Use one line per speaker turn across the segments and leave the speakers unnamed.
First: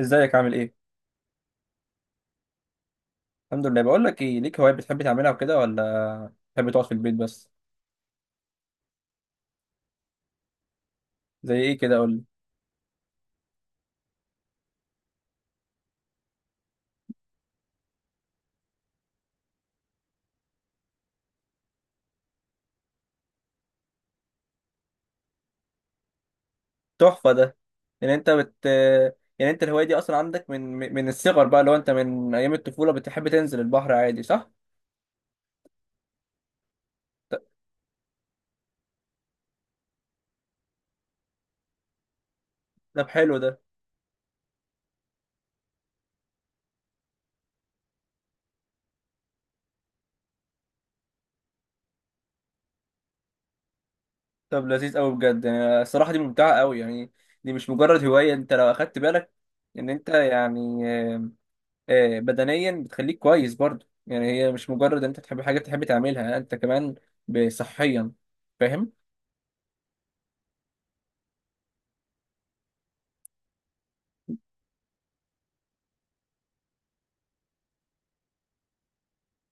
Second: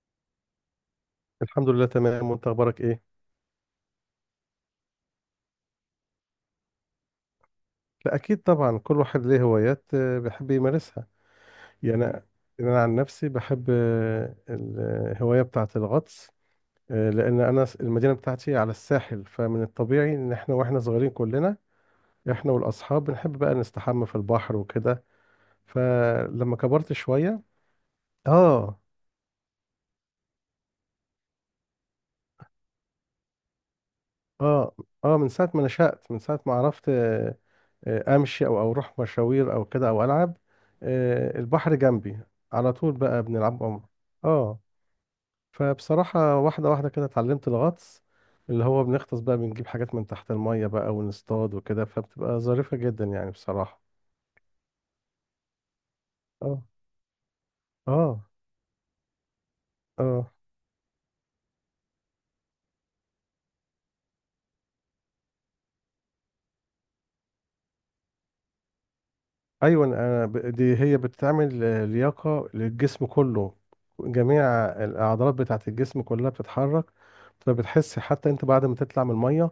ازيك؟ عامل ايه؟
الحمد لله تمام، وانت اخبارك ايه؟
الحمد لله. بقول لك ايه، ليك هوايات بتحب تعملها وكده، ولا بتحب تقعد في البيت بس؟
لا، اكيد طبعا كل واحد ليه هوايات بيحب يمارسها.
زي ايه كده؟
يعني
قول
انا
لي.
يعني أنا عن نفسي بحب الهوايه بتاعه الغطس. لان انا المدينه بتاعتي على الساحل، فمن الطبيعي ان احنا واحنا صغيرين كلنا احنا والاصحاب بنحب بقى نستحمى في البحر وكده. فلما كبرت
تحفه
شويه.
ده. يعني انت بت،
اه،
يعني انت الهوايه دي اصلا عندك من، من الصغر بقى؟ لو انت من ايام الطفوله بتحب تنزل البحر عادي، صح؟
اه، اه. من ساعه ما نشأت، من ساعه ما عرفت
ط-
امشي او اروح مشاوير او كده او العب. البحر جنبي، على طول
طب
بقى
حلو ده.
بنلعب عمر. اه. فبصراحة واحدة واحدة كده اتعلمت الغطس، اللي هو بنغطس بقى بنجيب حاجات من تحت المية بقى ونصطاد وكده، فبتبقى ظريفة جدا يعني بصراحة.
طب لذيذ قوي بجد، يعني الصراحه دي ممتعه
اه،
قوي يعني. دي مش مجرد
اه،
هوايه، انت لو اخدت بالك ان انت
اه.
يعني بدنيا بتخليك كويس برضه، يعني هي مش مجرد ان انت تحب حاجه بتحب تعملها، انت كمان صحيا، فاهم؟
ايوه، أنا دي هي بتعمل لياقه للجسم كله، جميع الاعضلات بتاعه الجسم كلها بتتحرك، فبتحس حتى انت بعد ما تطلع من الميه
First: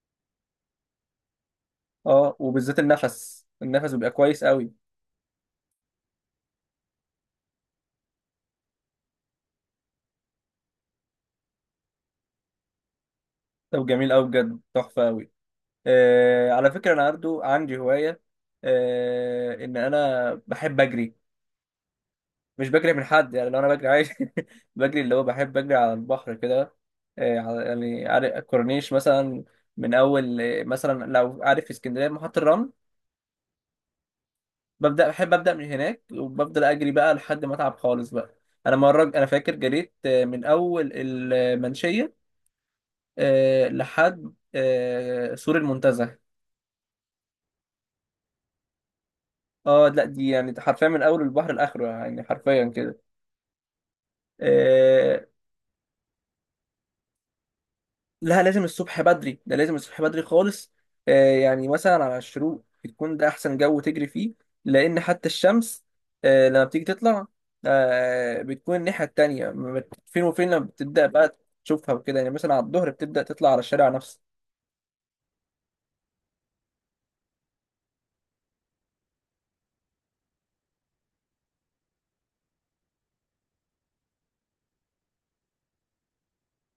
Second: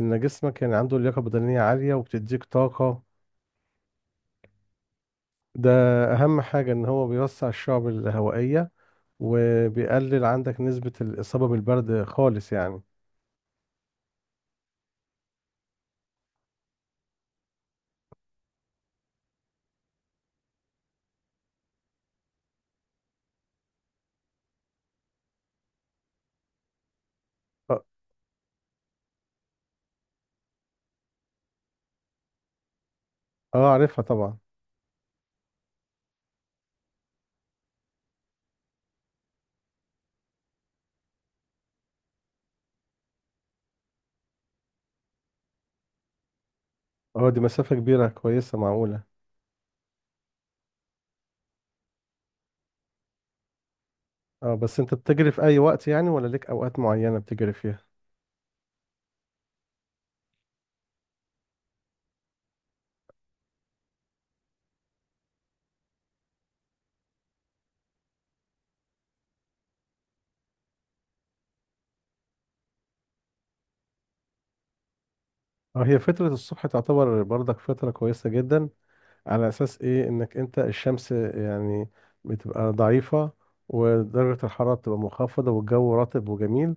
ان جسمك يعني عنده لياقه بدنيه عاليه
اه،
وبتديك
وبالذات
طاقه.
النفس بيبقى كويس قوي.
ده اهم حاجه ان هو بيوسع الشعب الهوائيه، وبيقلل عندك نسبه الاصابه بالبرد خالص يعني.
طب جميل قوي بجد، تحفه قوي. آه على فكره، انا برضو عندي هوايه، آه ان انا بحب اجري. مش بجري من حد يعني، لو انا بجري عادي. بجري اللي هو بحب اجري على البحر كده.
اه.
يعني عارف الكورنيش مثلا؟ من اول، مثلا لو عارف في اسكندريه محطه الرمل،
عارفها طبعا.
ببدا بحب ابدا من هناك وبفضل اجري بقى لحد ما اتعب خالص بقى. انا مره انا فاكر جريت، من اول المنشيه آه لحد آه سور المنتزه.
اه، دي مسافه كبيره كويسه، معقوله.
اه لا، دي يعني حرفيا من اول البحر لاخره، يعني حرفيا كده.
اه، بس انت
آه
بتجري في اي وقت يعني ولا ليك اوقات معينه بتجري فيها؟
لا، لازم الصبح بدري، ده لازم الصبح بدري خالص. آه يعني مثلا على الشروق، يكون ده احسن جو تجري فيه، لان حتى الشمس آه لما بتيجي تطلع آه بتكون الناحيه التانيه ما بت- فين وفين، لما بتبدا بقى تشوفها وكده، يعني مثلا على الظهر بتبدا تطلع على الشارع نفسه.
اه، هي فترة الصبح تعتبر برضك فترة كويسة جدا، على أساس إيه إنك أنت الشمس يعني بتبقى ضعيفة، ودرجة الحرارة بتبقى منخفضة والجو رطب وجميل،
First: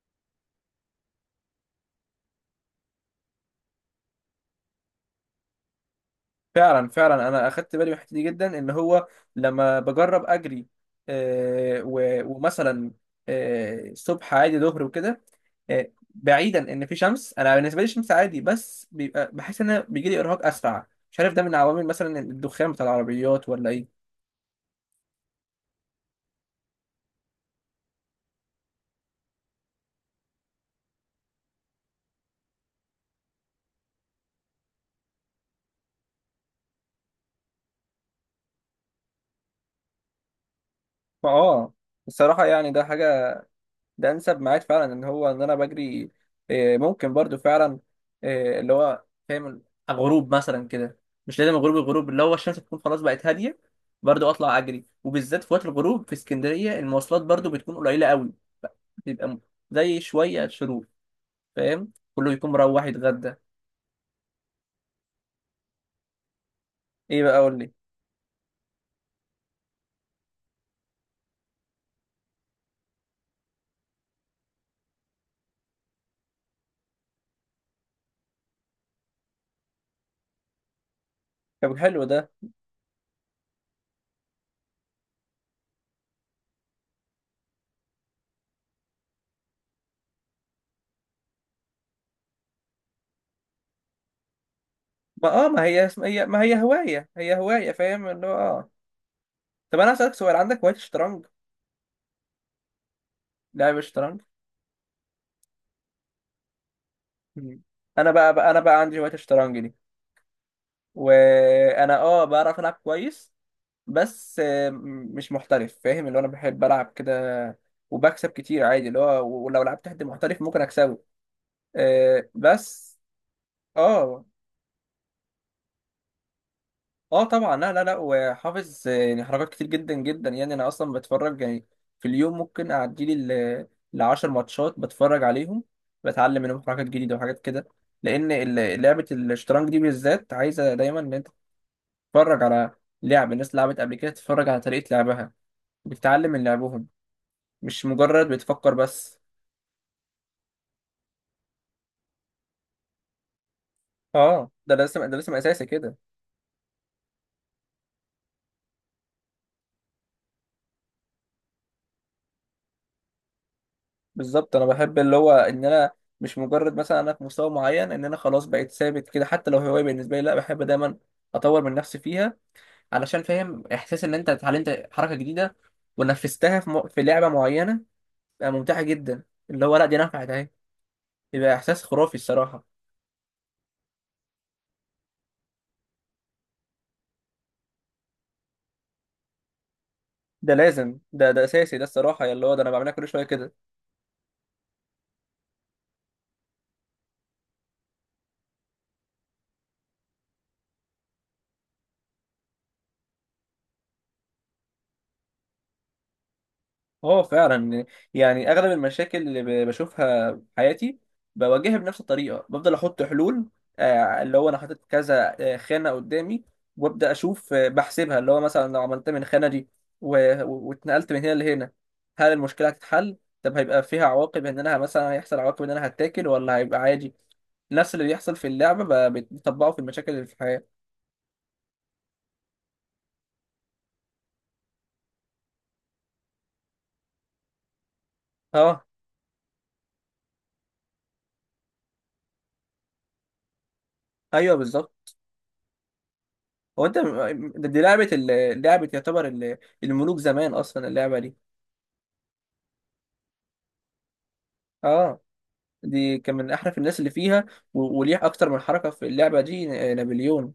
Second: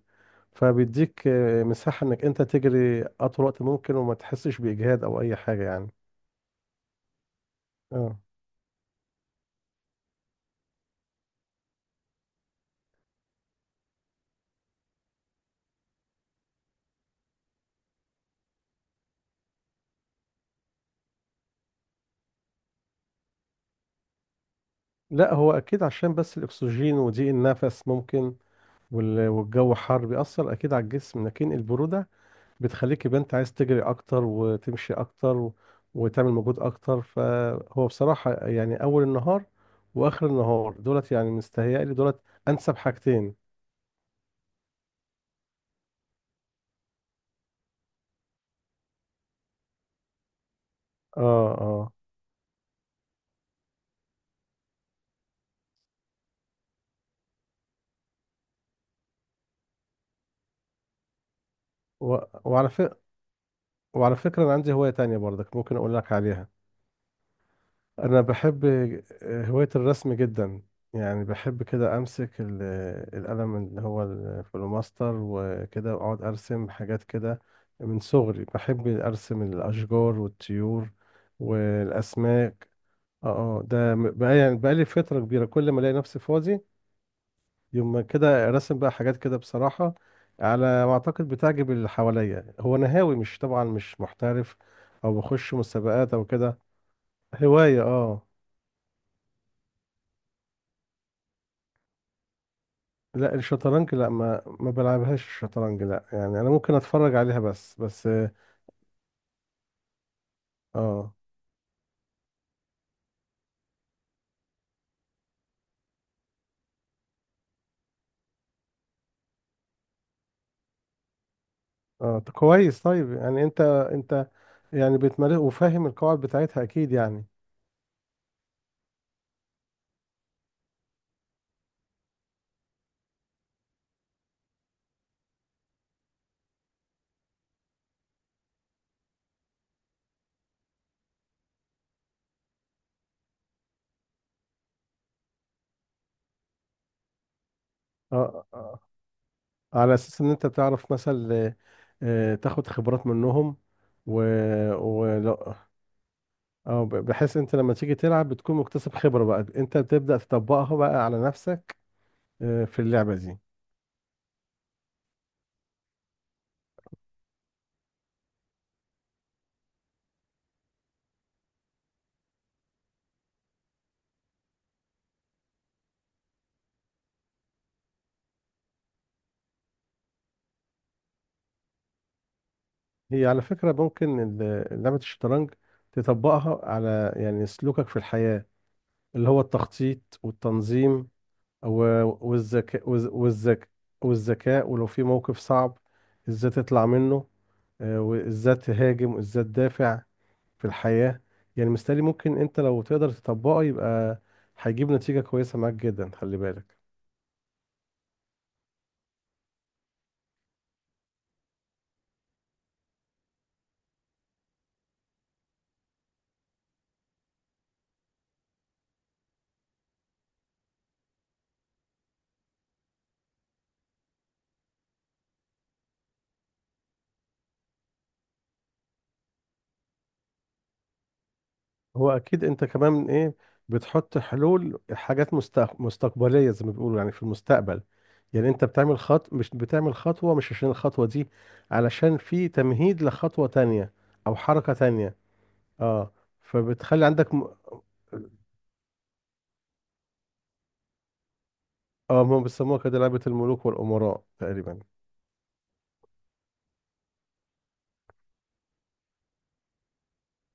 فبيديك مساحة إنك أنت تجري أطول وقت ممكن وما تحسش بإجهاد أو أي حاجة يعني.
فعلا فعلا، انا اخدت بالي من الحته
اه،
دي جدا ان هو لما بجرب اجري، ومثلا الصبح عادي، ظهر وكده، بعيدا ان في شمس، انا بالنسبه لي الشمس عادي، بس بيبقى بحس ان انا بيجي لي ارهاق اسرع، مش عارف ده من عوامل مثلا الدخان بتاع العربيات ولا ايه.
لا هو أكيد عشان بس الأكسجين وضيق النفس ممكن، والجو حر بيأثر أكيد على الجسم، لكن البرودة بتخليك يبقى انت عايز تجري اكتر وتمشي اكتر وتعمل مجهود اكتر، فهو بصراحة يعني اول النهار واخر النهار دولت، يعني
فاه،
مستهيألي دولت
الصراحه يعني
انسب
ده حاجه،
حاجتين.
ده انسب ميعاد فعلا ان هو ان انا بجري. ممكن برضو فعلا، اللي هو فاهم، غروب مثلا كده.
اه.
مش لازم غروب،
اه.
الغروب اللي هو الشمس تكون خلاص بقت هاديه، برضو اطلع اجري. وبالذات في وقت الغروب في اسكندريه، المواصلات برضو بتكون قليله قوي. بيبقى م- زي شويه شروق، فاهم؟
و...
كله يكون
وعلى ف...
مروح يتغدى.
وعلى فكرة انا عندي هواية تانية برضك، ممكن اقول لك عليها.
ايه بقى؟ قول لي.
انا بحب هواية الرسم جدا، يعني بحب كده امسك القلم اللي هو الفلوماستر وكده، واقعد ارسم حاجات كده. من صغري بحب ارسم الاشجار والطيور
طب حلو ده.
والاسماك. اه. ده بقى يعني بقالي فترة كبيرة كل ما الاقي نفسي فاضي يوم ما كده رسم بقى حاجات كده بصراحة. على ما اعتقد بتعجب اللي حواليا، هو انا هاوي، مش طبعا، مش محترف او
ما اه
بخش
ما هي اسم-
مسابقات
هي
او
ما
كده.
هي هوايه، هي هوايه،
هواية.
فاهم
اه.
اللي هو اه. طب انا اسالك سؤال، عندك هوايه الشطرنج،
لا
لعب
الشطرنج، لا
الشطرنج؟
ما بلعبهاش الشطرنج لا، يعني انا ممكن اتفرج عليها
مم.
بس
انا
اه
بقى، بقى انا بقى عندي هوايه الشطرنج دي،
اه.
وانا اه بعرف العب كويس، بس مش محترف، فاهم اللي هو انا بحب العب كده، وبكسب كتير عادي، اللي هو ولو لعبت حد محترف ممكن اكسبه
طب كويس،
بس.
طيب يعني انت
اه،
انت يعني بتمارس وفاهم القواعد بتاعتها اكيد
اه
يعني.
طبعا، لا لا لا، وحافظ يعني حركات كتير جدا جدا، يعني انا اصلا بتفرج يعني. في اليوم ممكن اعدي لي لـ10 ماتشات بتفرج عليهم، بتعلم منهم حركات جديدة وحاجات كده. لان لعبة الشطرنج دي بالذات عايزة دايما ان انت تتفرج على لعب الناس لعبت قبل كده، تتفرج على طريقة لعبها، بتتعلم من لعبهم، مش
اه.
مجرد بتفكر بس.
على اساس ان انت بتعرف مثلا تاخد خبرات منهم، و
اه، ده لازم، ده لازم
ولو
اساسي كده.
اه ب- بحيث انت لما تيجي تلعب بتكون مكتسب خبرة، بقى انت بتبدأ تطبقها بقى على نفسك في اللعبة دي.
بالظبط، انا بحب اللي هو ان انا مش مجرد مثلا انا في مستوى معين ان انا خلاص بقيت ثابت كده، حتى لو هوايه بالنسبه لي، لا بحب دايما اطور من نفسي فيها، علشان فاهم احساس ان انت اتعلمت حركه جديده ونفذتها في لعبه معينه، بقى ممتعه جدا، اللي هو لا دي نفعت اهي، يبقى احساس خرافي الصراحه.
هي على فكرة ممكن لعبة الشطرنج تطبقها على يعني سلوكك في الحياة، اللي هو التخطيط
ده لازم،
والتنظيم
ده اساسي، ده الصراحه
و-
اللي هو ده انا
والذكاء
بعملها كل
والذ-
شويه كده.
والذك والذكاء، ولو في موقف صعب ازاي تطلع منه وازاي تهاجم وازاي تدافع في الحياة. يعني مستني، ممكن انت لو تقدر تطبقه يبقى هيجيب نتيجة كويسة معاك جدا، خلي بالك.
اه فعلا، يعني اغلب المشاكل اللي بشوفها في حياتي بواجهها بنفس الطريقه، بفضل احط حلول. اللي هو انا حاطط كذا خانه قدامي، وابدا اشوف بحسبها، اللي هو مثلا لو عملت من الخانه دي واتنقلت من هنا لهنا، هل المشكله هتتحل؟ طب هيبقى فيها عواقب ان انا مثلا، هيحصل عواقب ان انا هتاكل، ولا هيبقى عادي؟ نفس اللي بيحصل في اللعبه بتطبقه في المشاكل اللي في الحياه.
هو اكيد انت كمان ايه، بتحط حلول حاجات مستقبليه، زي ما بيقولوا يعني في المستقبل. يعني انت
اه،
بتعمل خط، مش بتعمل خطوه مش عشان الخطوه دي، علشان في تمهيد لخطوه تانية او
ايوه
حركه
بالظبط.
تانية. اه.
هو انت
فبتخلي عندك
دي لعبه لعبه يعتبر الملوك زمان اصلا اللعبه دي.
اه، هم بيسموها كده لعبه الملوك والامراء تقريبا.
اه، دي كان من احرف الناس اللي فيها وليه اكتر من حركه في اللعبه دي نابليون،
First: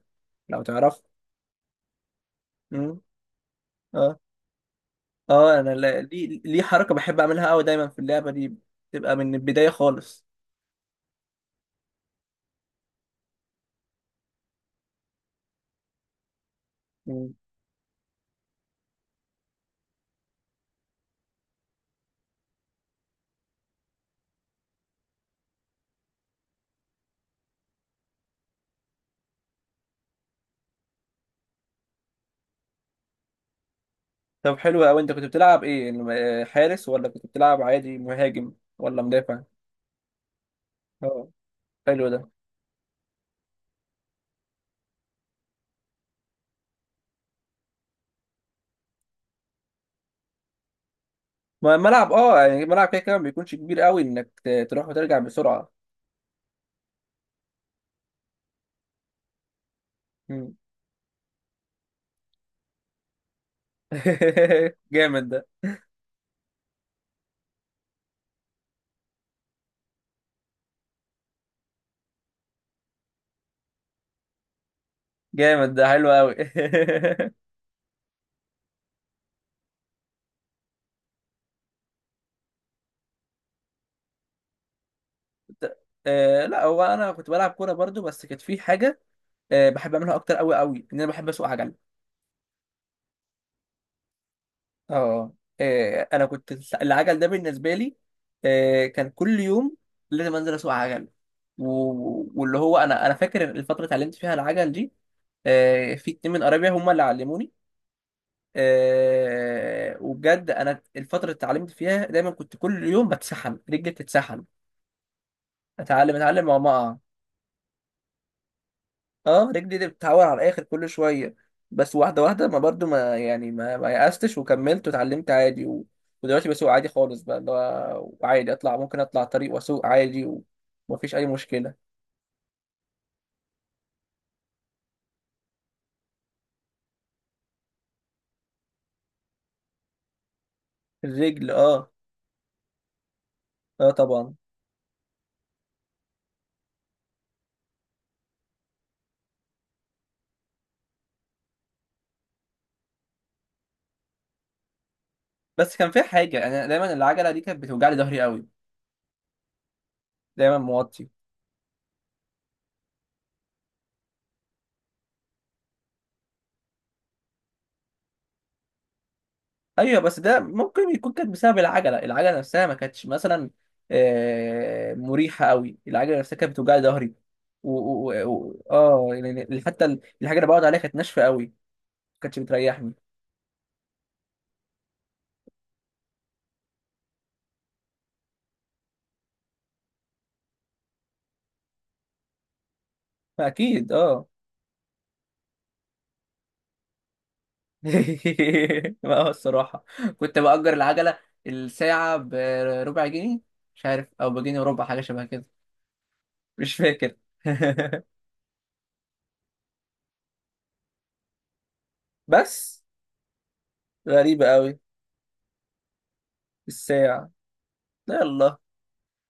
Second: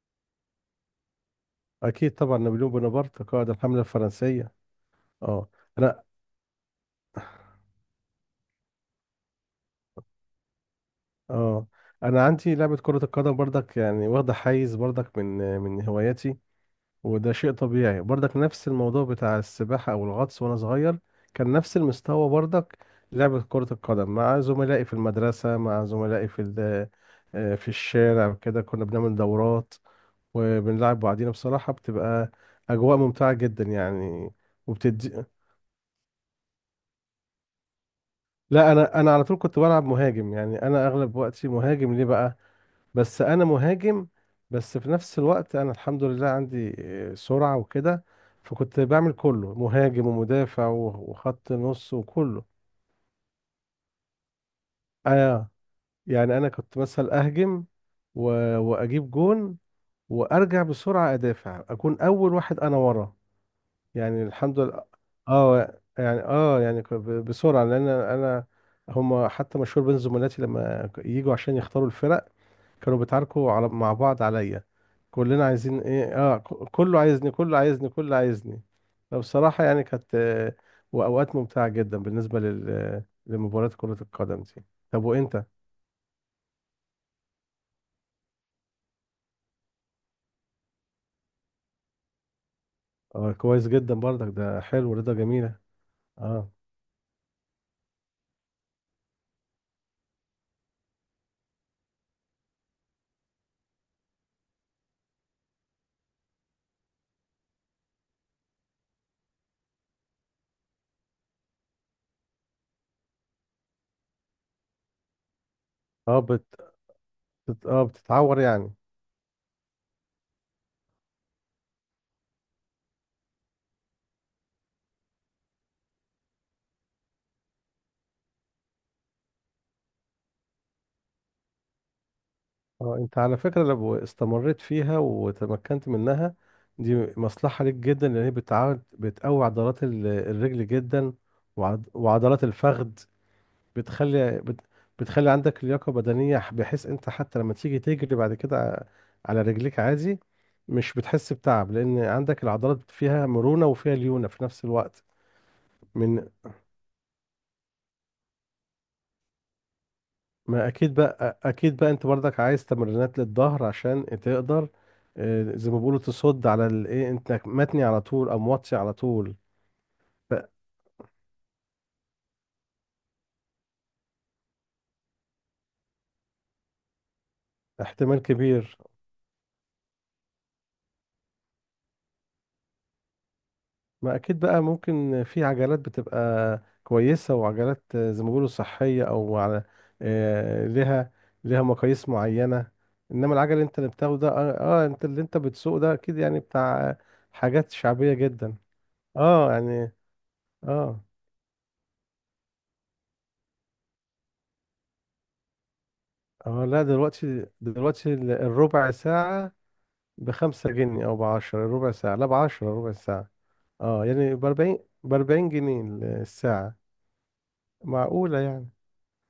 لو تعرف.
اكيد طبعا، نابليون
مم.
بونابرت قائد الحمله
اه
الفرنسيه. اه
اه، انا
انا
ليه حركه بحب اعملها قوي دايما في اللعبه دي، بتبقى من البدايه خالص.
اه، انا عندي لعبه كره القدم برضك يعني، واخده حيز برضك من هواياتي. وده
مم.
شيء طبيعي برضك، نفس الموضوع بتاع السباحة أو الغطس، وأنا صغير كان نفس المستوى برضك، لعبة كرة القدم مع زملائي في المدرسة، مع زملائي في ال- آه، في الشارع كده، كنا بنعمل دورات وبنلعب بعضينا، بصراحة بتبقى أجواء ممتعة جدا يعني.
طب حلو قوي، انت
وبتدي.
كنت بتلعب ايه، حارس، ولا كنت بتلعب عادي مهاجم
لا، أنا
ولا
أنا على طول
مدافع؟
كنت بلعب مهاجم، يعني أنا
اه،
أغلب وقتي مهاجم ليه
حلو ده.
بقى، بس انا مهاجم. بس في نفس الوقت انا الحمد لله عندي سرعة وكده، فكنت بعمل كله مهاجم ومدافع وخط نص
ملعب، اه
وكله.
يعني الملعب كده كده ما بيكونش كبير قوي انك تروح وترجع
انا،
بسرعه.
يعني انا كنت مثلا اهجم و... واجيب جون،
مم.
وارجع بسرعة ادافع، اكون اول واحد انا ورا. يعني الحمد لله.
جامد ده.
بسرعة لان انا، هما حتى مشهور بين زملاتي لما يجوا عشان يختاروا الفرق كانوا بيتعاركوا على مع بعض عليا، كلنا
جامد
عايزين
ده،
ايه.
حلو قوي.
اه. كله عايزني كله عايزني كله عايزني. فبصراحة يعني كانت وأوقات ممتعة جدا بالنسبة لمباراة كرة القدم دي. طب وأنت؟
آه لا، هو انا كنت بلعب كوره برضو، بس كانت في حاجه آه بحب اعملها اكتر قوي قوي، ان انا بحب اسوق عجل.
اه، كويس جدا برضك، ده حلو، رضا
اه،
جميلة.
انا
اه.
كنت، العجل ده بالنسبه لي آه كان كل يوم لازم انزل اسوق عجل، واللي هو انا، فاكر الفتره اللي اتعلمت فيها العجل دي، في 2 من قرايبي هم اللي علموني. وبجد انا الفتره اللي اتعلمت فيها دايما كنت كل يوم بتسحم رجلي، بتتسحم، اتعلم
اه
اتعلم وما اقع.
بتتعور يعني.
اه، رجلي دي بتتعور على الاخر كل شويه، بس واحده واحده، ما برضو ما يعني ما يأستش، وكملت واتعلمت عادي، ودلوقتي بسوق عادي خالص بقى، اللي هو عادي اطلع، ممكن اطلع طريق واسوق عادي، ومفيش اي مشكله.
اه، انت على فكرة لو استمريت فيها وتمكنت منها، دي مصلحة ليك جدا لان هي بتعود بتقوي عضلات الرجل جدا،
الرجل، اه.
وعضلات الفخذ،
اه طبعا.
بتخلي بت... بتخلي عندك لياقة بدنية بحيث انت حتى لما تيجي تجري بعد كده على رجليك عادي، مش بتحس بتعب لان عندك العضلات فيها مرونة وفيها ليونة في نفس الوقت.
بس كان فيها
من
حاجه، انا دايما العجله دي كانت بتوجع لي ظهري قوي، دايما
ما اكيد
موطي.
بقى، انت برضك عايز تمرينات للظهر عشان تقدر زي ما بيقولوا تصد على الايه، انت متني على طول او موطي على طول.
ايوه بس ده ممكن يكون كانت بسبب العجله، العجله نفسها ما كانتش مثلا مريحه قوي، العجله نفسها كانت بتوجع لي ظهري. و... و...
فاحتمال
و...
كبير.
اه يعني حتى الحاجه اللي بقعد عليها كانت ناشفه قوي، ما كانتش بتريحني.
ما اكيد بقى، ممكن في عجلات بتبقى كويسة وعجلات زي ما بيقولوا صحية او على لها، لها مقاييس معينة. انما العجل اللي
اكيد،
بتاخده
اه.
ده، انت بتسوق ده اكيد يعني بتاع حاجات شعبية جدا.
ما هو
اه
الصراحه
يعني.
كنت باجر
اه.
العجله الساعه بربع جنيه، مش عارف، او بجنيه وربع، حاجه شبه كده،
اه،
مش
لا،
فاكر.
دلوقتي دلوقتي الربع ساعة ب5 جنيه او ب10 الربع ساعة. لا، ب10
بس
ربع ساعة. اه، يعني
غريبه قوي
ب40 جنيه الساعة.
الساعه.
معقولة
يلا،
يعني.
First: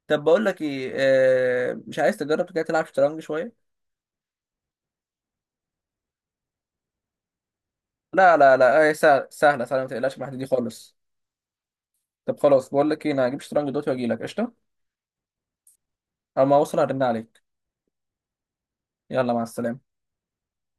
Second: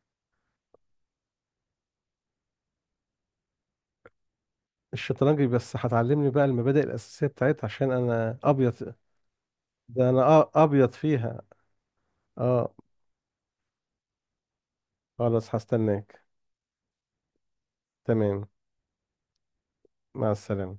طب بقول لك ايه، مش عايز تجرب كده تلعب شطرنج شويه؟
الشطرنج بس هتعلمني بقى المبادئ الأساسية بتاعتها عشان
لا
أنا
لا لا، هي
أبيض،
سهله سهله سهله، ما
ده
تقلقش من الحتة
أنا
دي
أبيض
خالص.
فيها.
طب خلاص،
أه،
بقول لك ايه، انا هجيب شطرنج دلوقتي واجي لك قشطه.
خلاص هستناك.
اما اوصل هرن عليك.
تمام.
يلا مع السلامه.
مع السلامة.